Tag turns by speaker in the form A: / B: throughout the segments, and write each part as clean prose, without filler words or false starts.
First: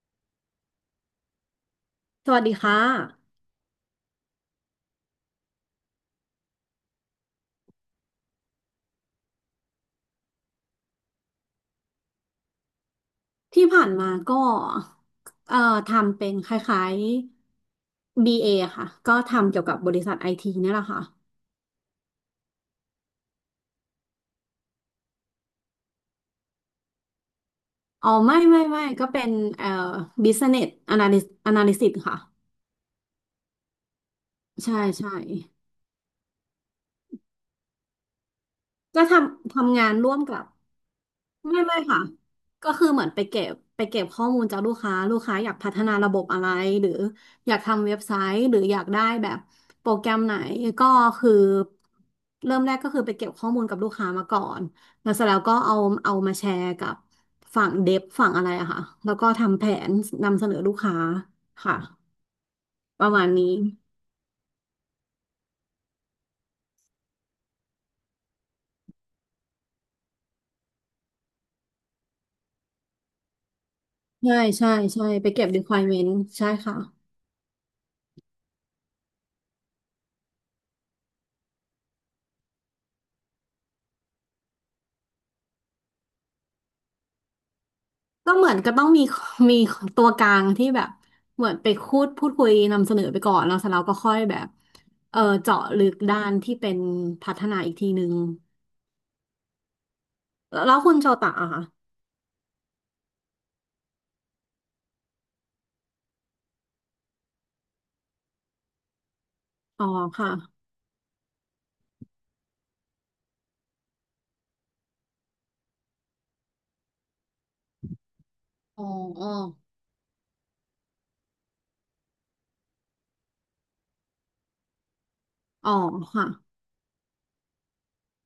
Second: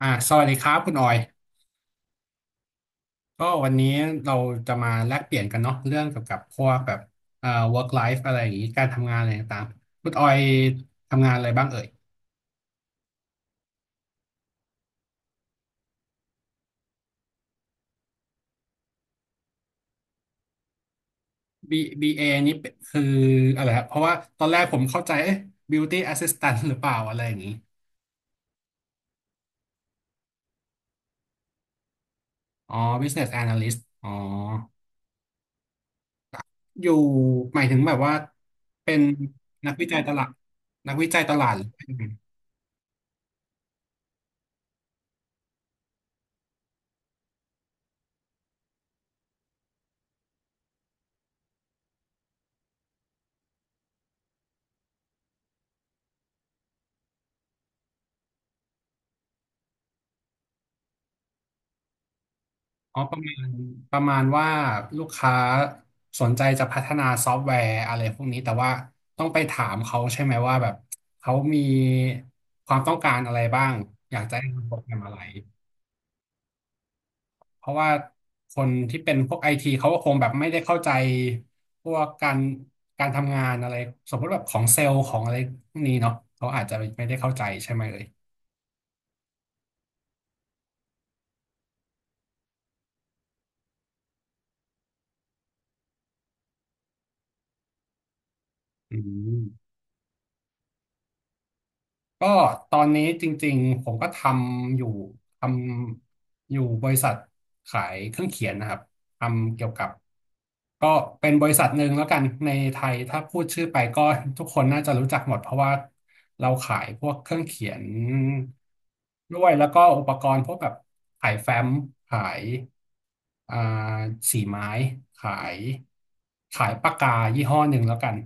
A: สวัสดีครับคุณออย
B: สวัสดีค่ะ
A: ก็วันนี้เราจะมาแลกเปลี่ยนกันเนาะเรื่องเกี่ยวกับพวกแบบเอ่อ work life อะไรอย่างนี้การทำงานอะไรต่างๆคุณออยทำงานอะไรบ้างเอ่ย
B: ที่ผ่านมาก็เอ่อทำเป็นคล้ายๆ BA ค่ะก็ทำเกี่ยวกับบริษัทไอทีนี่แหละค่ะ
A: B BA นี่เป็นคืออะไรครับเพราะว่าตอนแรกผมเข้าใจเอ๊ะ beauty assistant หรือเปล่าอะไรอย่างนี้
B: อ๋อไม่ไม่ไม่ก็เป็นเอ่อ Business Analyst ค่ะ
A: อ๋อ business analyst อ๋อ
B: ใช่ใช่
A: อยู่หมายถึงแบบว่าเป็น
B: ก็ทำ
A: นัก
B: ทำ
A: วิ
B: งาน
A: จัยต
B: ร่วม
A: ลาด
B: กับ
A: นักวิจัยตลาด
B: ไม่ไม่ค่ะก็คือเหมือนไปเก็บข้อมูลจากลูกค้าลูกค้าอยากพัฒนาระบบอะไรหรืออยากทำเว็บไซต์หรืออยากได้แบบโปรแกรมไหนก็คือเริ่มแรกก็คือไปเก็บข้อมูลกับลูกค้ามาก่อนแล้วเสร็จแล้วก็เอามาแชร์กับฝั่งเดฟฝั่งอะไรอะค่ะแล้วก็ทำแผนนำเสนอลูกค้าค่ะ
A: อ๋อ
B: ประ
A: ประ
B: มาณ
A: มาณ
B: นี้
A: ประมาณว่าลูกค้าสนใจจะพัฒนาซอฟต์แวร์อะไรพวกนี้แต่ว่าต้องไปถามเขาใช่ไหมว่าแบบเขามีความต้องการอะไรบ้างอยากจะ
B: ใช่
A: ให้ทำ
B: ใช่
A: โปรแกรม
B: ใช่
A: อะไร
B: ไปเก็บ requirement ใช่ค่ะ
A: เพราะว่าคนที่เป็นพวกไอทีเขาก็คงแบบไม่ได้เข้าใจพวกการทำงานอะไรสมมติแบบของเซลล์ของอะไรพวกนี้เนาะเขาอาจจะไม่ได้เข้าใจใช่ไหมเลย
B: ก็เหมือนก็ต้องมี มีตัวกลางที่แบบเหมือนไปพูดคุยนำเสนอไปก่อนแล้วเสร็จแล้วก็ค่อยแบบเออเจาะลึกด้านที่เป็นพัฒนาอีกทีนึง
A: อืม
B: แล้วแล้วคุณโชตะอะค่ะ
A: ก็ตอนนี้จริงๆผมก็ำอยู่ทำอยู่บริษัทขายเครื่องเขียนนะครับทำเกี่ยว
B: อ๋
A: กั
B: อ
A: บ
B: ค่ะ
A: ก็เป็นบริษัทหนึ่งแล้วกันในไทยถ้าพูดชื่อไปก็ทุกคนน่าจะรู้จักหมดเพราะว่าเราขายพวกเครื่องเขียน
B: อ๋ออ๋อ
A: ด้วยแล้วก็อุปกรณ์พวกแบบขายแฟ้มขายอ่าสีไม้ขาย
B: อ๋อค่ะ
A: ขายปากกายี่ห้อหนึ่งแล้วกัน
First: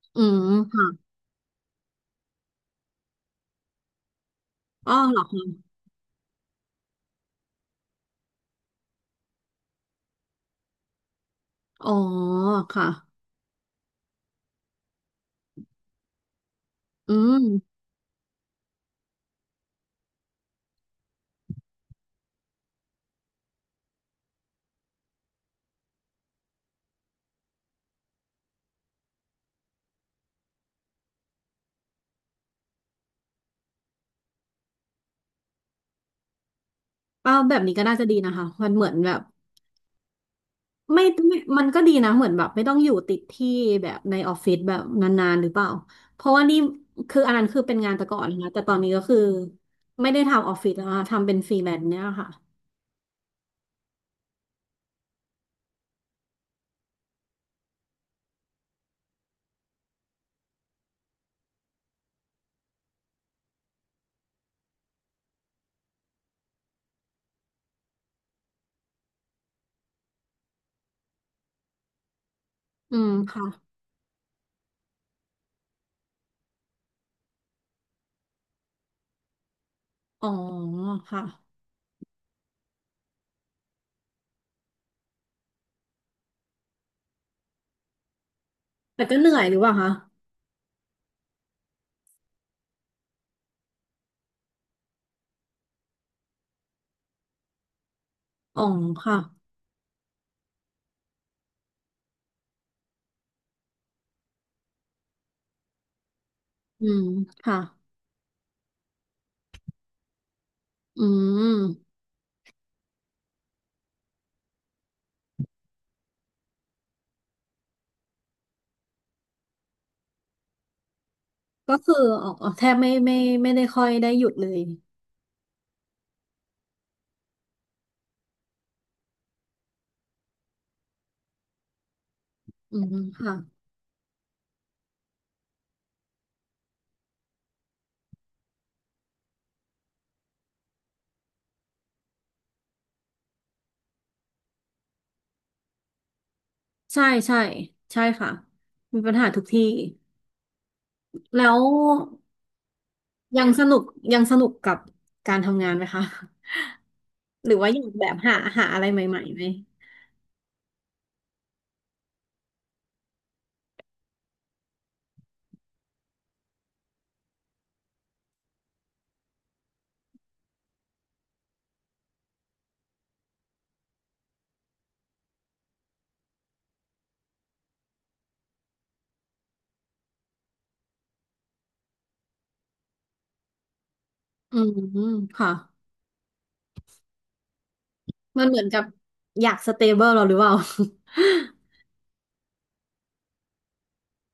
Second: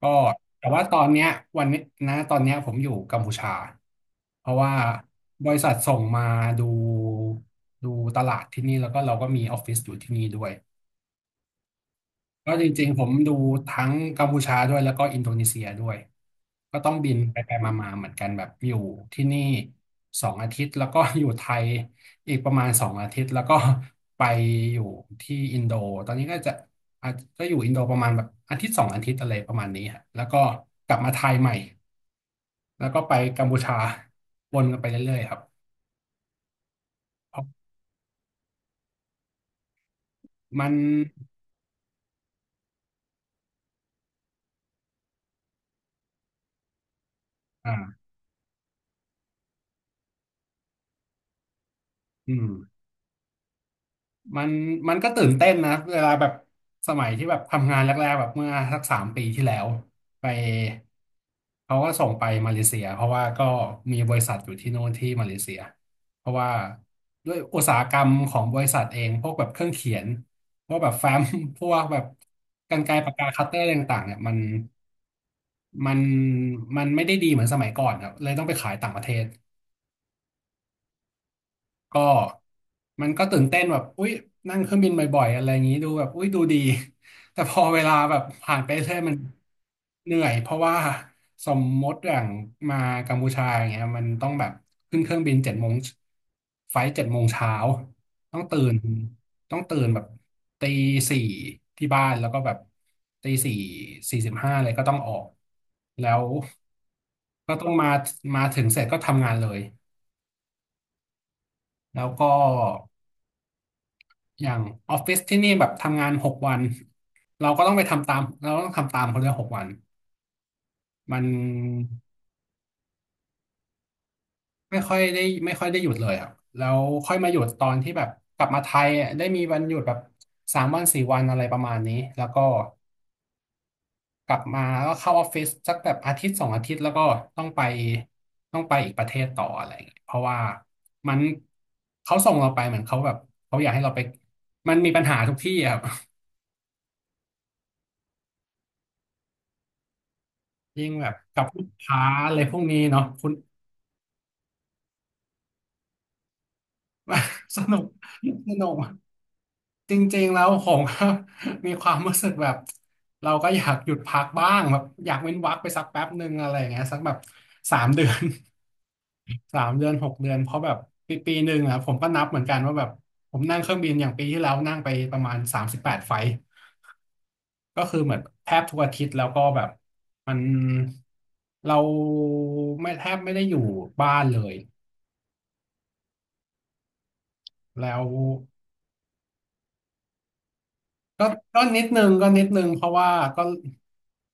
A: ก็
B: อืม
A: แต่ว่าตอ
B: ค่ะ
A: นเนี้ยวันนี้นะตอนเนี้ยผมอยู่กัมพูชาเพราะว่า
B: อ๋อเหรอ
A: บริ
B: คะ
A: ษัทส่งมาดูดูตลาดที่นี่แล้วก็เราก็มีออฟฟิศอยู่ที่นี่ด้วย
B: อ๋อ
A: ก็จริ
B: ค่ะ
A: งๆผมดูทั้งกัมพูชาด้วยแล้วก็อินโดนีเซียด้วยก็ต้องบิ
B: อื
A: นไป
B: ม
A: มาๆเหมือนกันแบบอยู่ที่นี่สองอาทิตย์แล้วก็อยู่ไทยอีกประมาณสองอาทิตย์แล้วก็ไปอยู่ที่อินโดตอนนี้ก็จะอาจก็อยู่อินโดประมาณแบบอาทิตย์สองอาทิตย์อะไรประมาณนี้ฮะแล้วก็กลับมาไทยใหม่แล้วก็ไปกัมพูชาวนกันไปเรื่อยๆครับ
B: อ้า
A: เพ
B: ว
A: ราะ
B: แบบนี้ก็น่าจะดีนะคะมันเหมือนแบบ
A: มัน
B: ไม่ไม่มันก็ดีนะเหมือนแบบไม่ต้องอยู่ติดที่แบบในออฟฟิศแบบนานๆหรือเปล่าเพราะว่านี่คืออันนั้นคือเป็นงานแต่
A: อ่า
B: ก่อนนะแต่ตอนนี้ก็คือไม่ได้ทำออฟฟิศแล้วนะทำเป็นฟรีแลนซ์เนี่ยค่ะ
A: อืม มันมันก็ตื่นเต้นนะเวลาแบบสมัยที่แบบทำงานแรกๆแบบเมื่อสัก3 ปีที่แล้วไปเขาก็ส่งไปมาเลเซียเพราะว่าก็มีบริษัทอยู่ที่โน่นที่มาเลเซียเพราะว่าด้วยอุตสาหกรรมของบริษัทเองพวกแบบเครื่องเขียนพวกแบบแฟ้ม พวกแบบกรรไกร
B: อื
A: ปา
B: ม
A: กกาคั
B: ค่ะ
A: ตเตอร์อะไรต่างๆเนี่ยมันมันไม่ได้ดีเหมือนสมัยก่อนครับเลยต้องไปขายต่างประเทศ
B: อ๋อค่ะ
A: ก็มันก็ตื่นเต้นแบบอุ๊ยนั่งเครื่องบินบ่อยๆอะไรอย่างนี้ดูแบบอุ๊ยดูดี แต่พอเวลาแบบผ่านไปเรื่อย
B: แต่
A: มั
B: ก็
A: น
B: เหนื่อยหรือเปล่าคะ
A: เหนื่อยเพราะว่าสมมติอย่างมากัมพูชาอย่างเงี้ยมันต้องแบบขึ้นเครื่องบินเจ็ดโมงไฟล์7 โมงเช้าต้องตื่
B: อ๋อ
A: น
B: ค่ะ
A: ต้องตื่นแบบตีสี่ที่บ้านแล้วก็แบบตี 4:45เลยก็ต้องออกแล้ว
B: อืม
A: ก็
B: ค่ะ
A: ต้องมาถึงเสร็จก็ทำงานเลย
B: อืม
A: แล้วก็ อย่างออฟฟิศที่นี่แบบทำงานหกวันเราก็ต้องไปทำตามเราก็ต้องทำตามเขาเลยหกวันมัน
B: ก็คืออ๋อแทบไม่ไม่ได้ค่อยได้หยุดเลย
A: ไม่ค่อยได้ไม่ค่อยได้หยุดเลยครับแล้วค่อยมาหยุดตอนที่แบบกลับมาไทยอะได้มีวันหยุดแบบ3 วัน 4 วันอะไรประมาณนี้แล้วก็
B: อืมค่ะ
A: กลับมาแล้วก็เข้าออฟฟิศสักแบบอาทิตย์สองอาทิตย์แล้วก็ต้องไปต้องไปอีกประเทศต่ออะไรอย่างเงี้ยเพราะว่ามันเขาส่งเราไปเหมือนเขาแบบเขาอยากให้เราไปมันมีปัญหาทุกที่อะครับ
B: ใช่ใช่ใช่ค่ะมีปัญหาทุกที่
A: ยิ่งแบบกั
B: แล้
A: บลู
B: ว
A: กค้าอะไรพวกนี้เนาะคุณ
B: ยังสนุกยังสนุกกับการทำงานไหมคะ หรื อ
A: ส
B: ว่าอ
A: นุก
B: ยากแบบหา
A: ส
B: หา
A: นุก
B: อะไรใหม่ๆไหม
A: จริงๆแล้วผมก็ มีความรู้สึกแบบเราก็อยากหยุดพักบ้างแบบอยากเว้นวรรคไปสักแป๊บหนึ่งอะไรอย่างเงี้ยสักแบบสามเดือน 3 เดือน6 เดือนเพราะแบบปีปีหนึ่งอะผมก็นับเหมือนกันว่าแบบผมนั่งเครื่องบินอย่างปีที่แล้วนั่งไปประมาณ38 ไฟล์ก็คือเหมือนแทบทุกอาทิตย์แล้วก็แบบมันเราไม่แทบไม่ได้อยู่บ้านเลย
B: อืมค่ะ
A: แล้ว
B: มันเหมือนกับอยากสเตเบิลเราหรือเปล่า
A: ก็ก็นิดนึงก็นิดนึงเพราะว่าก็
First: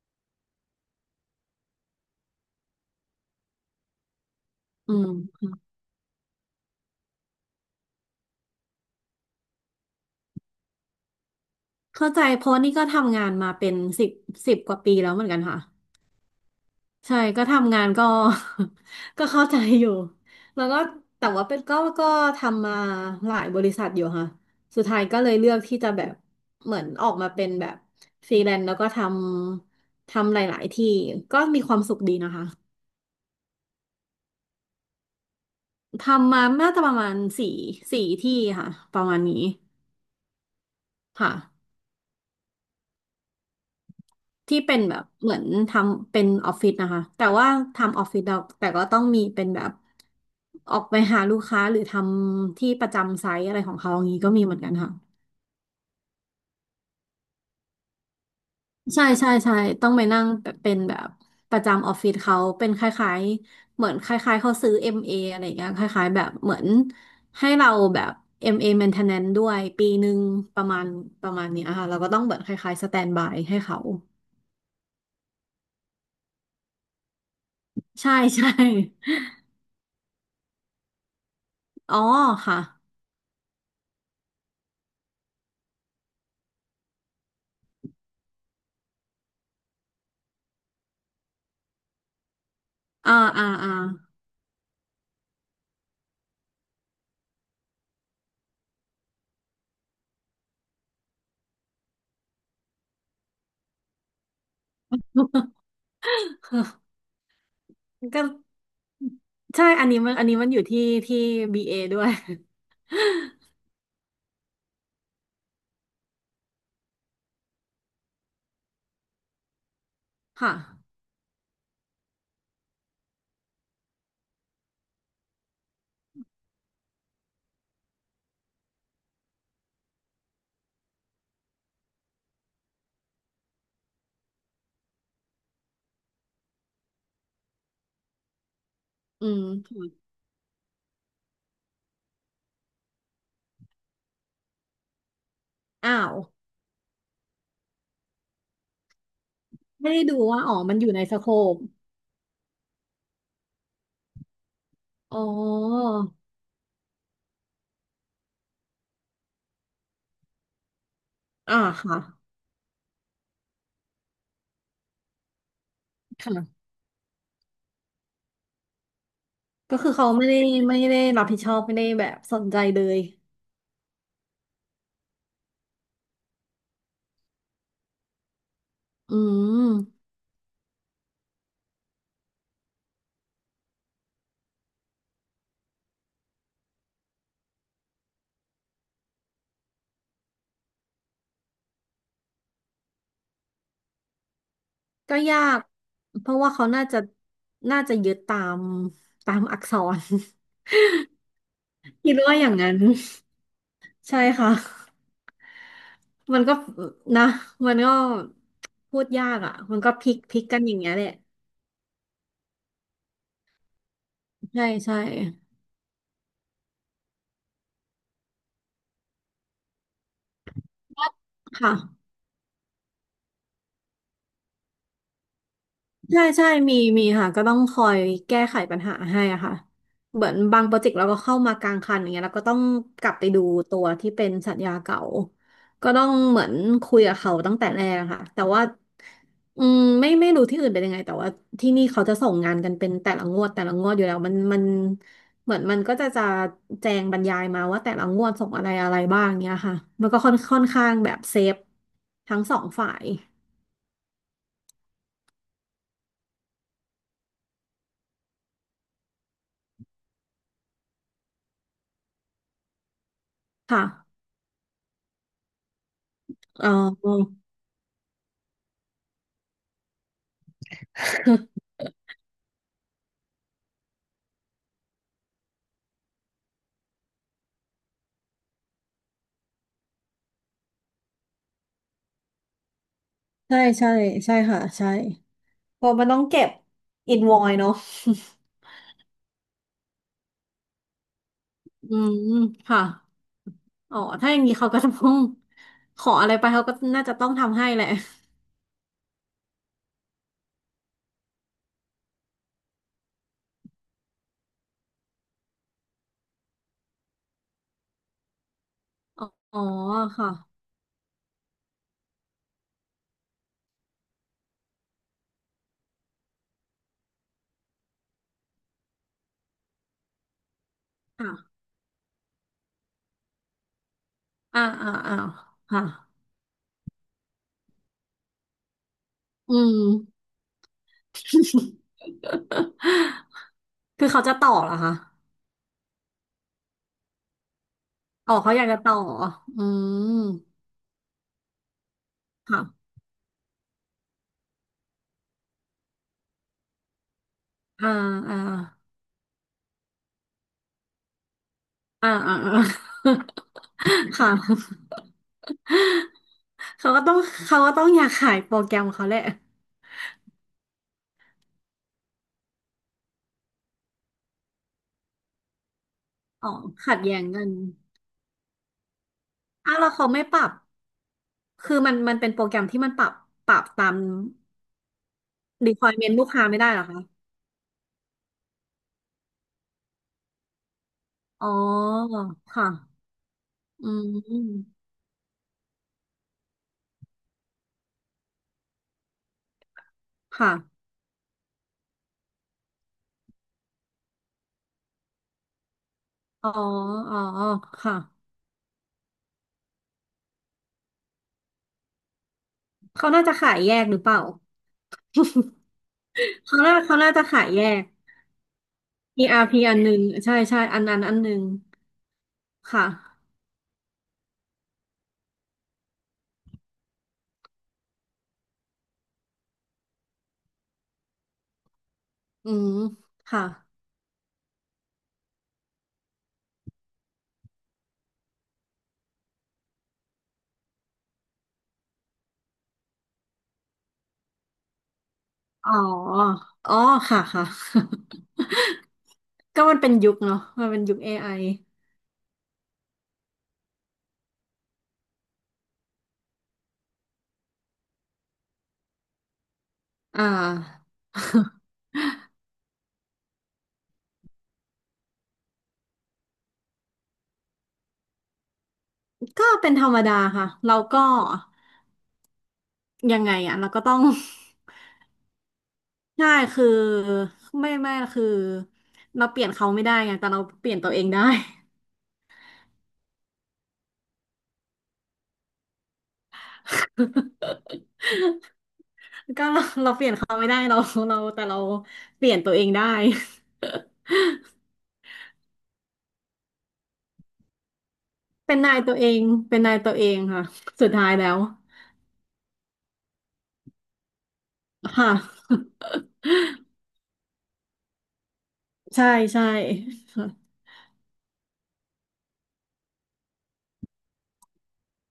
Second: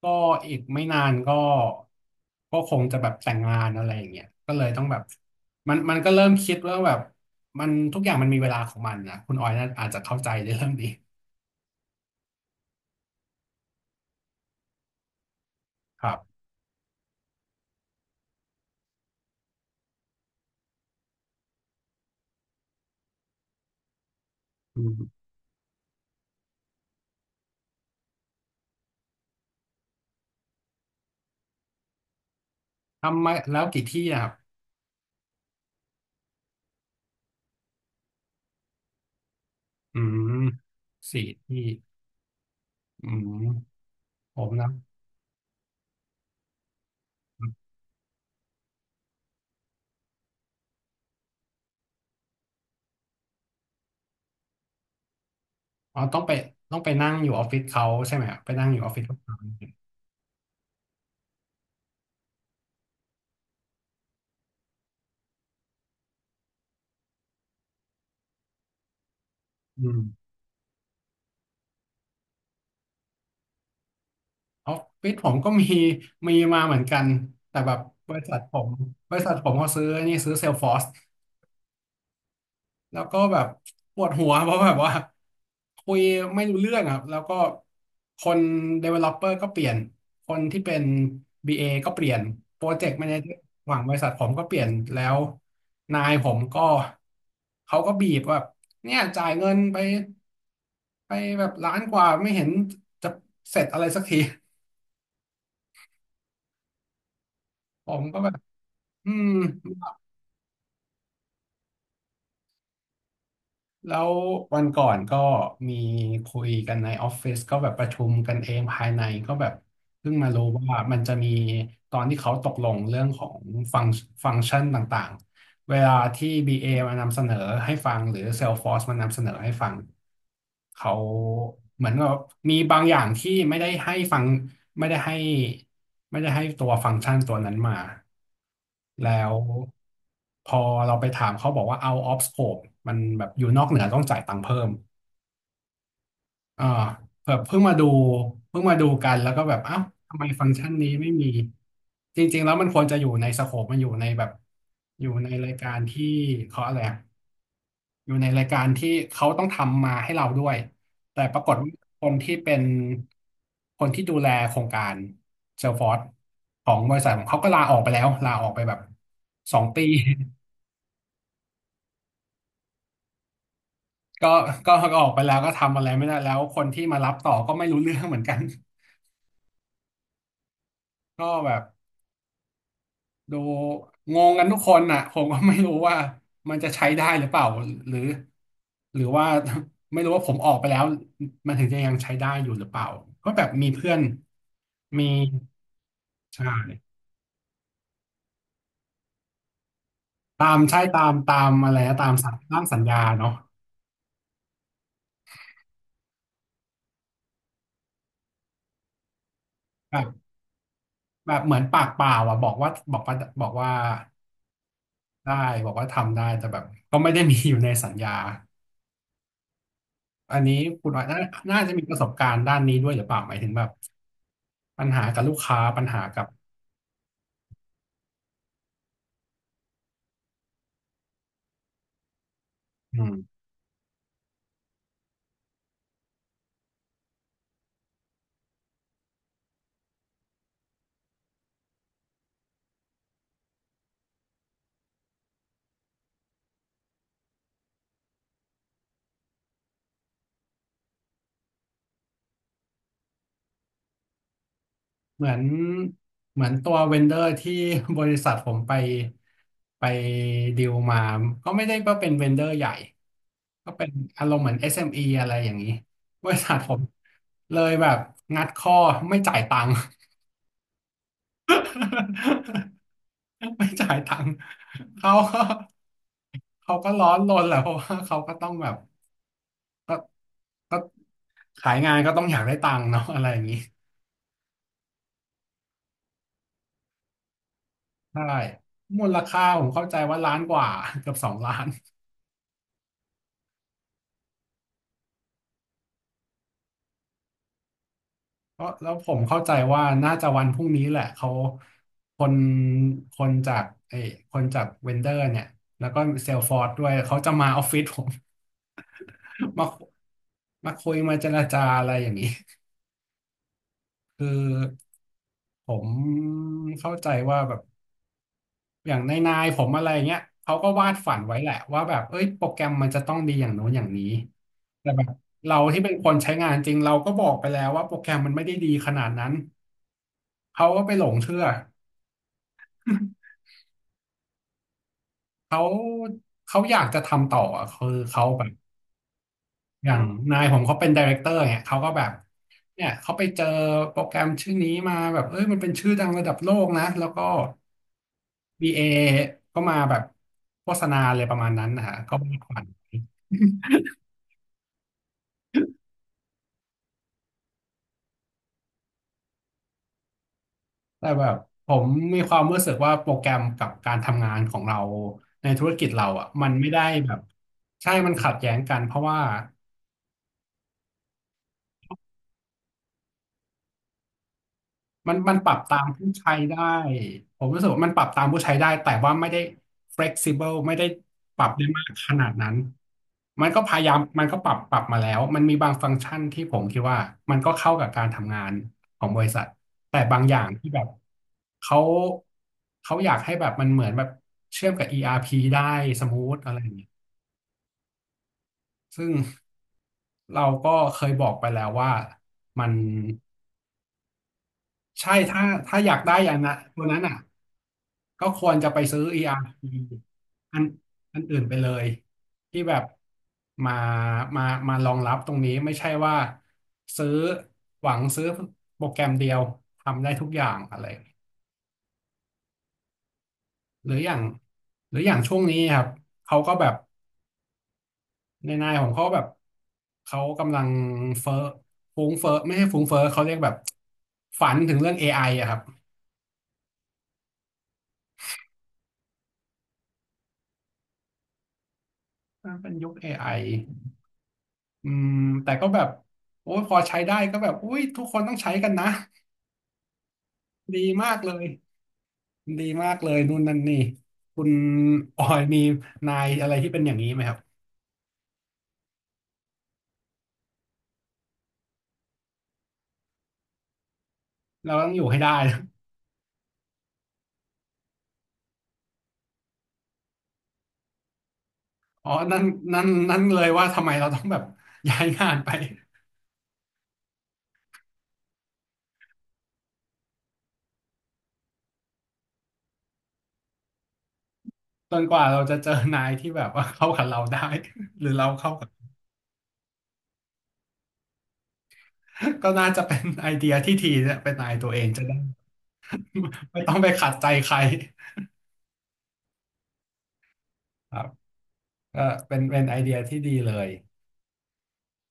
A: ก็อีกไม่นานก็คงจะแบบแต่งงานอะไรอย่างเงี้ยก็เลยต้อง
B: อื
A: แบบ
B: ม
A: มันก็เริ่มคิดว่าแบบมันทุกอย่างมันมีเวลาของมันนะคุณออยน่าอาจจะเข้าใจในเรื่องนี้
B: เข้าใจเพราะนี่ก็ทำงานมาเป็นสิบกว่าปีแล้วเหมือนกันค่ะ
A: ครับ
B: ใช่ก็ทำงานก็ ก็เข้าใจอยู่แล้วก็แต่ว่าเป็นก็ทำมาหลายบริษัทอยู่ค่ะ
A: อื
B: สุดท้ายก็
A: ม
B: เลยเลือกที่จะแบบเหมือนออกมาเป็นแบบฟรีแลนซ์แล้วก็ทำหลายๆที่ก็มีความสุขดีนะคะ
A: ทำมาแล้วกี่ที่นะครับ
B: ทำมาน่าจะประมาณสี่ที่ค่ะประมาณนี้
A: อืมสี่
B: ค่ะ
A: ที่อืมผม
B: ที่
A: นะ
B: เป็นแบบเหมือนทำเป็นออฟฟิศนะคะแต่ว่าทำออฟฟิศเราแต่ก็ต้องมีเป็นแบบออกไปหาลูกค้าหรือทำที่ประจำไซต์อะไรของเขาอย่างนี้ก็มีเหมือนกันค่ะ
A: อ๋อต้องไปนั่งอยู่ออฟฟิศเขาใช่ไหมครับไปนั่งอยู่ออฟฟิศ
B: ใช่
A: เขา
B: ใช่ใช่ต้องไปนั่งเป็นแบบประจำออฟฟิศเขาเป็นคล้ายๆเหมือนคล้ายๆเขาซื้อ MA อมเออะไรอย่างเงี้ยคล้ายๆแบบเหมือนให้เราแบบเอมเอ maintenance ด้วย
A: อื
B: ปีหนึ่ง
A: ม
B: ประมาณประมาณเนี้ยค่ะเราก็ต้องเหมือนคล้ายๆสแตนบายให้เขา
A: ออฟฟิศผมก็มีมาเหมือนกันแต่แบบบ
B: ใช่
A: ริษัท
B: ใช่
A: ผมบริษัทผมเขาซื้อนี่ซื้อเซลฟอร์ส
B: อ๋อค่ะ
A: แล้วก็แบบปวดหัวเพราะแบบว่าคุยไม่รู้เรื่องอ่ะแล้วก็คน developer ก็เปลี่ยนคนที่เป็น BA ก็เปลี่ยนโปรเจกต์ a ม
B: อ่า
A: a g e r
B: อ่า
A: ห
B: อ่า
A: วังบริษัทผมก็เปลี่ยนแล้วนายผมก็เขาก็บีบแบบเนี่ยจ่ายเงินไปไปแบบล้านกว่าไม่เห็นจะเสร็จอะไรสักที
B: ก็
A: ผมก็แบบอืม
B: ใช่อันนี้มันอยู่ที่ที่บีเอด้วย
A: แล้ววันก่อนก็มีคุยกันในออฟฟิศก็แบบประชุมกันเองภายในก็แบบเพิ่งมารู้
B: ค่ะ
A: ว่ามันจะมีตอนที่เขาตกลงเรื่องของฟังฟังก์ชันต่างๆ เวลาที่ BA มานำเสนอให้ฟังหรือ Salesforce มานำเสนอให้ฟัง เขาเหมือนกับมีบางอย่างที่ไม่ได้ให้ฟังไม่ได้ให้ไม่ได้ให้ตัวฟังก์ชันตัวนั้นมา แล้
B: อื
A: ว
B: ม
A: พอเราไปถามเขาบอกว่า out of scope มันแบบอยู่นอกเหนือต้องจ่ายตังค์เพิ่ม
B: อ้าว
A: เออแบบเพิ่งมาดูกันแล้วก็แบบเอ้า
B: ไม่ได้ดู
A: ทำไม
B: ว่า
A: ฟัง
B: อ๋
A: ก์
B: อ
A: ชัน
B: มันอ
A: นี้
B: ยู่ใน
A: ไม่
B: สโค
A: มี
B: ป
A: จริงๆแล้วมันควรจะอยู่ในสโคปมันอยู่ในแบบอยู่
B: อ๋อ
A: ในรายการที่เขาอะไรอะอยู่ในรายการที่เขาต้องทำมาให้เราด้วยแต่ปราก
B: อ่า
A: ฏว่า
B: ค่ะ
A: คนที่เป็นคนที่ดูแลโครงการเซลฟอร์ e
B: ค่ะ
A: ของบริษัทผมเขาก็ลาออกไปแล้วลาออกไปแบบสอง
B: ก็
A: ปี
B: คือเขาไม่ได้รับผิดชอบไม่ได้แบบสนใจเลย
A: ก็ก็ออกไปแล้วก็ทำอะไรไม่ได้แล้วคนที่มารับต่อก็ไม่รู้เรื่องเหมือนกัน
B: อืม
A: ก็แบบ ดูงงกันทุกคนน่ะผมก็ไม่รู้ว่ามันจะใช้ได้หรือเปล่าหรือหรือว่าไม่รู้ว่าผมออกไปแล้วมันถึงจะยังใช้ได้อยู่หรือเปล่าก็แบบมีเพื่อนมี
B: ก็ยากเพราะ
A: ใช่
B: ว่าเขาน่าจะยึดตามอักษร
A: ตาม ใช่ตามอะไรนะตา
B: คิ
A: ม
B: ด
A: สัญ
B: ว่าอย่าง
A: ร่าง
B: นั้
A: สั
B: น
A: ญญาเนาะ
B: ใช่ค่ะ มันก็นะมันก็พูดยากอ่ะมันก็พ
A: แบ
B: ลิก
A: บ
B: พลิกกันอย่างเงี้ยแหละ
A: แบบเหมือนปากเปล่าอ่ะบอกว่าบอกว่า
B: ใช่ใช่
A: ได้บอกว่าทำได้แต่แบบก็ไม่ได้มีอยู่ในสัญญา อันนี้คุณออยน่าน่าจะมีประส
B: ค่ะ
A: บการณ์ด้านนี้ด้วยหรือเปล่าหมายถึงแบบปัญหากับลูกค้าปัญหา
B: ใช่
A: กับ
B: ใช่ มีมีค่ะก็ต้องคอยแก้ไขปัญหาให้อะค่ะเหมือนบางโปรเจกต์เราก็เข้ามากลางคันอย่างเงี้ยแล้วก็ต้อง
A: อื
B: กลับไปดู
A: ม
B: ตัวที่เป็นสัญญาเก่า ก็ต้องเหมือนคุยกับเขาตั้งแต่แรกอะค่ะแต่ว่าอืมไม่รู้ที่อื่นเป็นยังไงแต่ว่าที่นี่เขาจะส่งงานกันเป็นแต่ละงวดแต่ละงวดอยู่แล้วมันเหมือนมันก็จะแจงบรรยายมาว่าแต่ละงวดส่งอะไรอะไรบ้างเนี้ยค่ะมันก็ค่อนข้างแบบเซฟทั้งสองฝ่าย
A: เหมือนเหมือนตัวเวนเดอร์ที่ บริษัทผมไปไปดีลมาก็ไม่ได้ว่าเป็นเวนเดอร์ใหญ่ก็
B: ค
A: เป็น
B: ่ะ
A: อารมณ์เหมือน SME อสเอ็มอีอะไรอย่างนี้บริษัท
B: เ
A: ผม
B: ออ
A: เลยแบบงัดข้อไม่จ่ายตังค์ ไม่จ่ายตังค์เขาก็เขาก็ร้อนรนแหละเพราะว่าเขาก็ต้องแบบก็ ก็ขายงานก็ต้องอยากได้ตังค์เนาะ อะไรอย่างนี้
B: ใช่ใช่ใช่ค่ะใช่เพราะมันต้องเก็บอินวอยเนาะ
A: ใช่มูลค่าผมเข้าใจว่าล้านกว่า เกือบสองล้าน
B: อืมค่ะอ๋อถ้าอย่างนี้เขาก็จะต้องขออะไรไปเขาก็น่าจะต้องทำให้แหละ
A: เพราะแล้วผมเข้าใจว่าน่าจะวันพรุ่งนี้แหละเขาคนคนจากเอ้ยคนจากเวนเดอร์เนี่ยแล้วก็เซลฟอร์ดด้วยเขาจะมาออฟฟิศผม
B: อ๋อ อ๋อ
A: มา
B: ค่ะ
A: มาคุยมาเจรจาอะไรอย่างนี้คือผมเข้าใจว่าแบบ อย่างในนายๆผมอะไรเงี้ยเขาก็วาดฝันไว้แห
B: ค่ะ
A: ละว่าแบบเอ้ยโปรแกรมมันจะต้องดีอย่างโน้นอย่างนี้
B: อ่า
A: แต่
B: อ่า
A: แบบ
B: อ่า
A: เราที่
B: ค่ะ
A: เป็นคนใช้งานจริงเราก็บอกไปแล้วว่าโปรแกรมมันไม่ได้ดีขนาดนั้น
B: อืม
A: เขาก็ไปหลงเชื่อ
B: คือเขาจะต่อเหรอคะ
A: เขาเขาอยากจะทำต่ออะคือเขา
B: อ๋อ
A: แบบ
B: เขาอยากจะต่ออื
A: อ
B: ม
A: ย่างนายผมเขาเป็นไดเรคเตอร์เนี่ยเขาก็แบบเนี่ย
B: ค่ะ
A: เขาไปเจอโปรแกรมชื่อนี้มาแบบเอ้ยมันเป็นชื่อดังระดับโลกนะแล้วก็
B: อ่าอ่า
A: บีเอก็มาแบบโฆษณาเลยประมาณนั้นนะฮะ
B: อ่า
A: ก็วา
B: อ่า
A: ดฝั
B: อ่า
A: น
B: ค่ะเขาก็ต้องเขาก็ต้องอยากขายโปรแกรมเขาแหละ
A: แต่แบบผมมีความรู้สึกว่าโปรแกรมกับการทำงานของเราในธุรกิจเราอ่ะมั
B: อ๋อ
A: นไม่ได้
B: ขัด
A: แบ
B: แย้
A: บ
B: งกัน
A: ใช่มันขัดแย้งกันเพราะว่า
B: อ้าวแล้วเขาไม่ปรับคือมันเป็นโปรแกรมที่มันปรับตาม
A: มันปรับตามผู้
B: requirement ลูก
A: ใช้
B: ค้าไม่
A: ได้
B: ได้เหรอคะ
A: ผมรู้สึกว่ามันปรับตามผู้ใช้ได้แต่ว่าไม่ได้ flexible ไม่ได้ปรั
B: อ๋อ
A: บได้มากขนาดนั้น
B: ค่ะ
A: มันก็พยา
B: อื
A: ยามมันก็ปรับป
B: ม
A: รับมาแล้วมันมีบางฟังก์ชันที่ผมคิดว่ามันก็เข้ากับการทำงานของบริษัทแต่บางอย่าง
B: ค่ะ
A: ที่แบบเขาเขาอยากให้แบบมันเหมือนแบบเชื่อมกับ ERP ได้สมูท
B: อ๋อ
A: อะไรอย่างเงี้ย
B: อ๋อค่ะ
A: ซึ่งเราก็เคยบอกไปแล้วว่ามัน
B: เขาน่าจะขายแยกหรือเปล่า
A: ใช่ถ้าอยากได้อย่าง นน
B: เขาน่า
A: ตัว
B: เขา
A: นั้น
B: น่า
A: อ่ะ
B: จะขายแยก
A: ก็ควรจะไปซื้อ
B: e พี
A: ERP
B: อั
A: อา
B: น
A: ร์
B: ห
A: พี
B: นึ่งใช่
A: อั
B: ใช่
A: น
B: อันนั้นอัน
A: อัน
B: ห
A: อื่
B: นึ่ง
A: นไปเลยที่แบบ
B: ค่ะ
A: มามามารองรับตรงนี้ไม่ใช่ว่าซื้อหวังซื้อโปรแกรมเดียวทำได้ทุกอย่างอะไร
B: อืมค่ะ
A: หรืออย่างช่วงนี้ครับเขาก็แบบในนายของเขาแบบเขากำลังเฟ้อฟุ้งเฟ้อไม่ใช่ฟุ้งเฟ้อเขาเรียกแบบฝันถึงเรื่อง AI อไออะครับ
B: อ๋ออ๋อค่ะค่ะ ก็มันเป็นยุคเนาะมันเป็นยุคเอไอ
A: อ่าเป็นยุคเอไอ อืมแต่ก็แบบโอ้ยพอใช้ได้ก็แบบอุ้ยทุกคนต้องใช้กันนะ
B: อ่า
A: ดีมากเลย ดีมากเลยนู่นนั่นนี่คุณออยมีนายอะไรที่เป็นอย่างนี้ไหมครับ
B: ก็เป็นธรรมดาค่ะเราก็ยังไงอ่ะเราก็ต้อง
A: เราต้องอยู่ให้ได้
B: ใช่คือไม่คือเราเปลี่ยนเขาไม่ได้ไงแต่เราเปลี่ยนตัวเองได้
A: อ๋อนั่นนั่นเลยว่าทำไมเราต้องแบบ ย้ายงานไป
B: ก็เราเปลี่ยนเขาไม่ได้เราแต่เราเปลี่ยนตัวเองได้
A: จนกว่าเราจะเจอนายที่แบบว่า เข้ากับเราได้หรือเราเข้า
B: เป็น
A: กับ
B: นายตัวเองเป็นนายตัวเองค่ะสุดท้ายแล้ว
A: ก็น่าจะเป็นไอเดียที่ทีเนี่ยเป็นนายตัวเองจะ
B: ค่ะ
A: ได้ ไม่ต้องไปขัดใจใคร
B: ใช่ใช่
A: ครับก็เป็นไอเดียที่ดีเลย